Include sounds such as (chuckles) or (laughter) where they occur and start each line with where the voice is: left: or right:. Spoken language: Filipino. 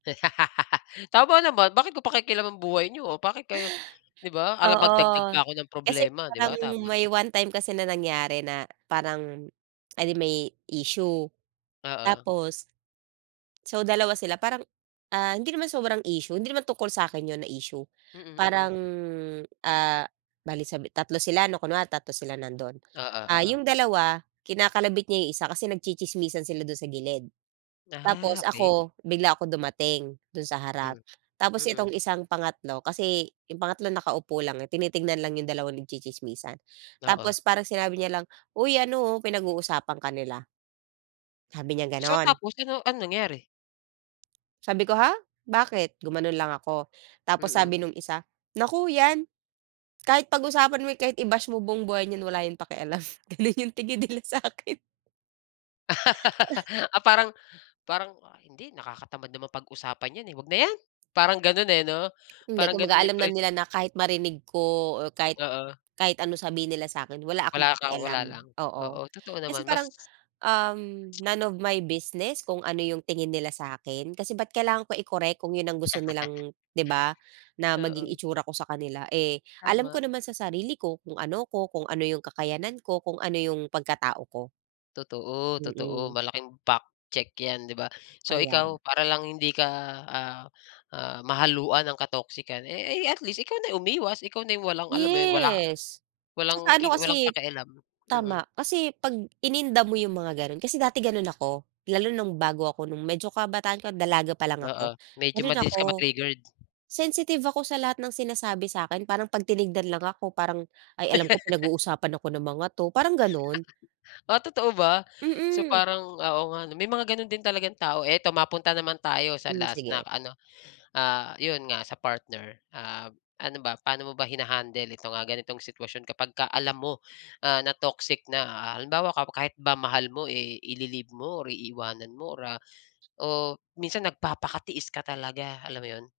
left: (laughs) Tama naman. "Bakit ko pakikialaman buhay niyo? Bakit kayo" (gasps) 'di ba? Ala magdagdag pa
right: Oo
left: ako ng
right: kasi
left: problema, 'di
right: parang
left: ba? Tama.
right: may one time kasi na nangyari na parang, (smacks lips) eh, di may issue.
left: Oo.
right: Tapos So dalawa sila, parang, ah hindi naman sobrang issue. Hindi naman tungkol sa akin 'yon na issue.
left: Mhm, mhm.
right: Parang ah, bale sabi tatlo sila 'no. Kunwari tatlo sila nandoon.
left: Oo,
right: Ah
left: oo.
right: yung dalawa kinakalabit niya 'yong isa, kasi nagtsitsismisan sila do'n sa gilid.
left: Ah,
right: Tapos
left: okey.
right: ako, bigla akong dumating doon sa
left: Hmm,
right: harap. Tapos
left: mhm.
right: itong isang pangatlo kasi 'yong pangatlo nakaupo lang eh, tinitingnan lang 'yong dalawa nagtsitsismisan.
left: Oo.
right: Tapos parang sinabi niya lang, "Uy ano oh, pinag-uusapan ka nila." Sabi niya
left: So
right: ganun.
left: tapos ano anong nangyari?
right: Sabi ko, "Ha? Bakit?" Gumanon lang ako. Tapos
left: Mhm.
right: sabi nung isa, "Naku 'yan. Kahit pag-usapan mo, kahit i-bash mo buong buhay niyan wala yang pakialam." (chuckles) Ganun yung tingin nila sa 'kin. (giggles)
left: (laughs) Ah parang parang, "Ah hindi. Nakakatamad naman pag-usapan yan eh. Wag na yan!" Parang ganun eh 'no?
right: Hindi,
left: Parang ganun
right: kumbaga
left: yung
right: alam na
left: impre
right: nila na kahit marinig ko o kahit
left: Oo.
right: kahit anong sabihin nila sa akin, wala akong
left: Wala ka wala
right: pakialam,
left: lang.
right: oo.
left: Oo, totoo
right: Kasi
left: naman. Mas
right: parang uhm
left: (tsk)
right: none of my business kung ano yung tingin nila sa akin. Kasi bakit kailangan ko i-correct kung yun ang gusto nilang 'di ba,
left: (laughs)
right: na maging
left: Oo.
right: itsura ko sa kanila? Eh alam
left: Tama.
right: ko naman sa sarili ko kung ano ako, kung ano yung kakayahan ko, kung ano yung pagkatao ko.
left: Totoo, totoo.
right: Mhm.
left: Malaking fact check yan, 'di ba? So
right: Kaya nga.
left: ikaw para lang hindi ka, ah, ah, mahaluan ng ka-toxican, eh, ay at least ikaw na yung umiwas. Ikaw na yung walang alam mo yun, wala
right: Yes!
left: walang
right: Tsaka ano
left: ki walang
right: kasi eh
left: pakialam. Mhm.
right: tama, kasi 'pag ininda mo yung mga ganun kasi dati ganun ako. Lalo nung bago ako nung medyo kabataan ko, dalaga pa lang
left: Oo.
right: ako,
left: Medyo
right: ganun
left: mabilis
right: ako.
left: ka ma-triggered?
right: Sensitive ako sa lahat ng sinasabi sa akin, parang pag tinignan lang ako parang, "Ay alam ko
left: (laughs)
right: pinag-uusapan ako ng mga 'to." Parang ganun.
left: (laughs) Ah, totoo ba? So
right: Mhm.
left: parang ah oo nga 'no? May mga ganun din talagang tao. Ito, mapunta naman tayo sa
right: Hmm
left: last na
right: sige.
left: ano ah, 'yon nga sa partner. Ah ano ba, paano mo ba hina-handle itong, ah, ganitong sitwasyon kapagka alam mo ah na toxic na. Ah halimbawa kapo kahit ba mahal mo, eh, i-li-leave mo or iiwanan mo or ah, o minsan nagpapakatiis ka talaga, alam mo 'yon?